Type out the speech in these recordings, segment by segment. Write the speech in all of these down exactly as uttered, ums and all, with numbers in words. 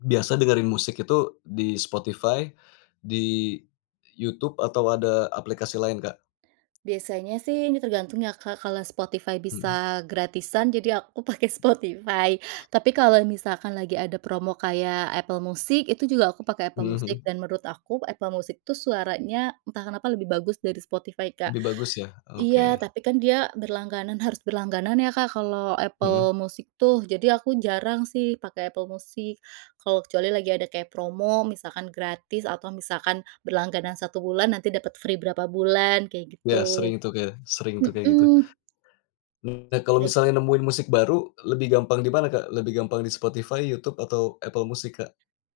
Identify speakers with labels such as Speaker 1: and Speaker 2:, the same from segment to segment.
Speaker 1: Biasa dengerin musik itu di Spotify, di YouTube atau ada aplikasi lain Kak?
Speaker 2: Biasanya sih ini tergantung ya Kak, kalau Spotify
Speaker 1: Mhm.
Speaker 2: bisa gratisan jadi aku pakai Spotify tapi kalau misalkan lagi ada promo kayak Apple Music itu juga aku pakai Apple
Speaker 1: Mhm
Speaker 2: Music
Speaker 1: mhm.
Speaker 2: dan menurut aku Apple Music itu suaranya entah kenapa lebih bagus dari Spotify Kak,
Speaker 1: Lebih bagus ya,
Speaker 2: iya
Speaker 1: oke.
Speaker 2: tapi kan dia berlangganan harus berlangganan ya Kak, kalau
Speaker 1: Heeh.
Speaker 2: Apple Music tuh jadi aku jarang sih pakai Apple Music, kalau kecuali lagi ada kayak promo misalkan gratis atau misalkan berlangganan satu bulan nanti dapet free berapa bulan kayak
Speaker 1: Ya
Speaker 2: gitu,
Speaker 1: sering itu kayaknya, sering tuh kayak gitu.
Speaker 2: mhm.
Speaker 1: Nah kalau
Speaker 2: Baik.
Speaker 1: misalnya nemuin musik baru lebih gampang dimana Kak? Lebih gampang di Spotify, YouTube, atau Apple Music Kak?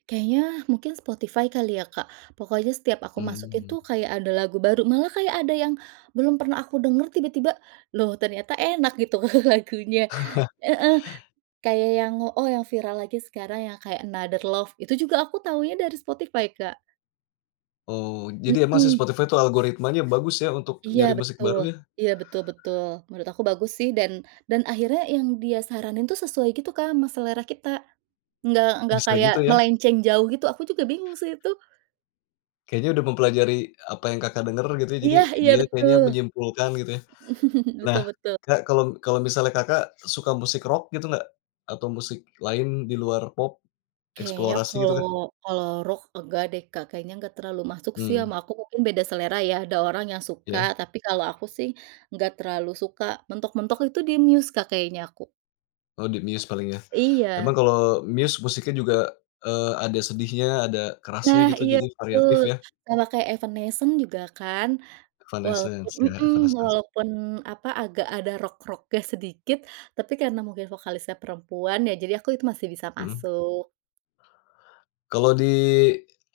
Speaker 2: Kayaknya mungkin Spotify kali ya Kak, pokoknya setiap aku masukin
Speaker 1: Mmm.
Speaker 2: tuh kayak ada lagu baru malah kayak ada yang, belum pernah aku denger tiba-tiba loh ternyata enak gitu lagunya, heeh, kayak yang oh yang viral lagi sekarang yang kayak Another Love itu juga aku taunya dari Spotify Kak.
Speaker 1: Oh jadi emang si
Speaker 2: Mhm.
Speaker 1: Spotify itu algoritmanya bagus ya untuk
Speaker 2: Iya
Speaker 1: nyari musik
Speaker 2: betul
Speaker 1: baru ya?
Speaker 2: iya betul betul menurut aku bagus sih dan dan akhirnya yang dia saranin tuh sesuai gitu Kak, ama selera kita, nggak nggak
Speaker 1: Bisa
Speaker 2: kayak
Speaker 1: gitu ya?
Speaker 2: melenceng jauh gitu, aku juga bingung sih itu.
Speaker 1: Kayaknya udah mempelajari apa yang Kakak, denger gitu ya jadi
Speaker 2: Iya iya
Speaker 1: dia kayaknya
Speaker 2: betul.
Speaker 1: menyimpulkan gitu ya? Nah
Speaker 2: Betul betul.
Speaker 1: Kak, kalo kalo misalnya Kakak, suka musik rock gitu gak? Atau musik lain di luar pop,
Speaker 2: Kayaknya
Speaker 1: eksplorasi gitu
Speaker 2: kalau
Speaker 1: Kak?
Speaker 2: kalau rock enggak deh Kak, kayaknya nggak terlalu masuk sih ama
Speaker 1: Mmm.
Speaker 2: aku mungkin beda selera ya, ada orang yang suka
Speaker 1: Iya.
Speaker 2: tapi kalau aku sih, nggak terlalu suka mentok-mentok itu di Muse Kak, kayaknya aku.
Speaker 1: Oh di Muse paling ya, emang
Speaker 2: Iya.
Speaker 1: kalo Muse musiknya juga, eee, ada sedihnya, ada kerasnya
Speaker 2: Nah
Speaker 1: gitu
Speaker 2: iya
Speaker 1: jadi
Speaker 2: betul,
Speaker 1: variatif ya?
Speaker 2: sama kayak Evanescence juga kan, walaupun
Speaker 1: Evanescence, iya
Speaker 2: mhm,
Speaker 1: Evanescence.
Speaker 2: walaupun apa, agak ada rock-rocknya sedikit tapi karena mungkin vokalisnya perempuan ya jadi aku itu masih bisa
Speaker 1: Mhm.
Speaker 2: masuk.
Speaker 1: Kalo di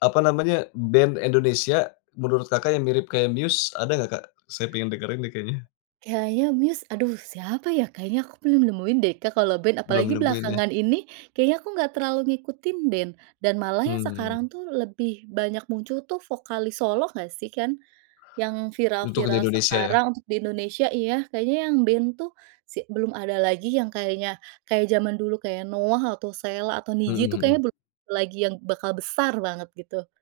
Speaker 1: apa namanya, band Indonesia menurut Kakak, yang mirip kayak Muse ada ga Kak? Saya pengen dengerin nih kayaknya.
Speaker 2: Kayaknya Muse, aduh siapa ya kayaknya aku belum nemuin deh Kak, kalau band
Speaker 1: Belum
Speaker 2: apalagi
Speaker 1: nemuin ya?
Speaker 2: belakangan ini kayaknya aku nggak terlalu ngikutin band dan malah yang
Speaker 1: Mhm.
Speaker 2: sekarang tuh lebih banyak muncul tuh vokalis solo gak sih kan, yang
Speaker 1: Untuk yang di
Speaker 2: viral-viral
Speaker 1: Indonesia ya?
Speaker 2: sekarang untuk di Indonesia iya kayaknya yang band tuh si belum ada lagi yang kayaknya kayak zaman dulu kayak NOAH atau Sheila atau Nidji
Speaker 1: Mhm
Speaker 2: tuh kayaknya
Speaker 1: mhm.
Speaker 2: belum lagi yang bakal besar banget gitu.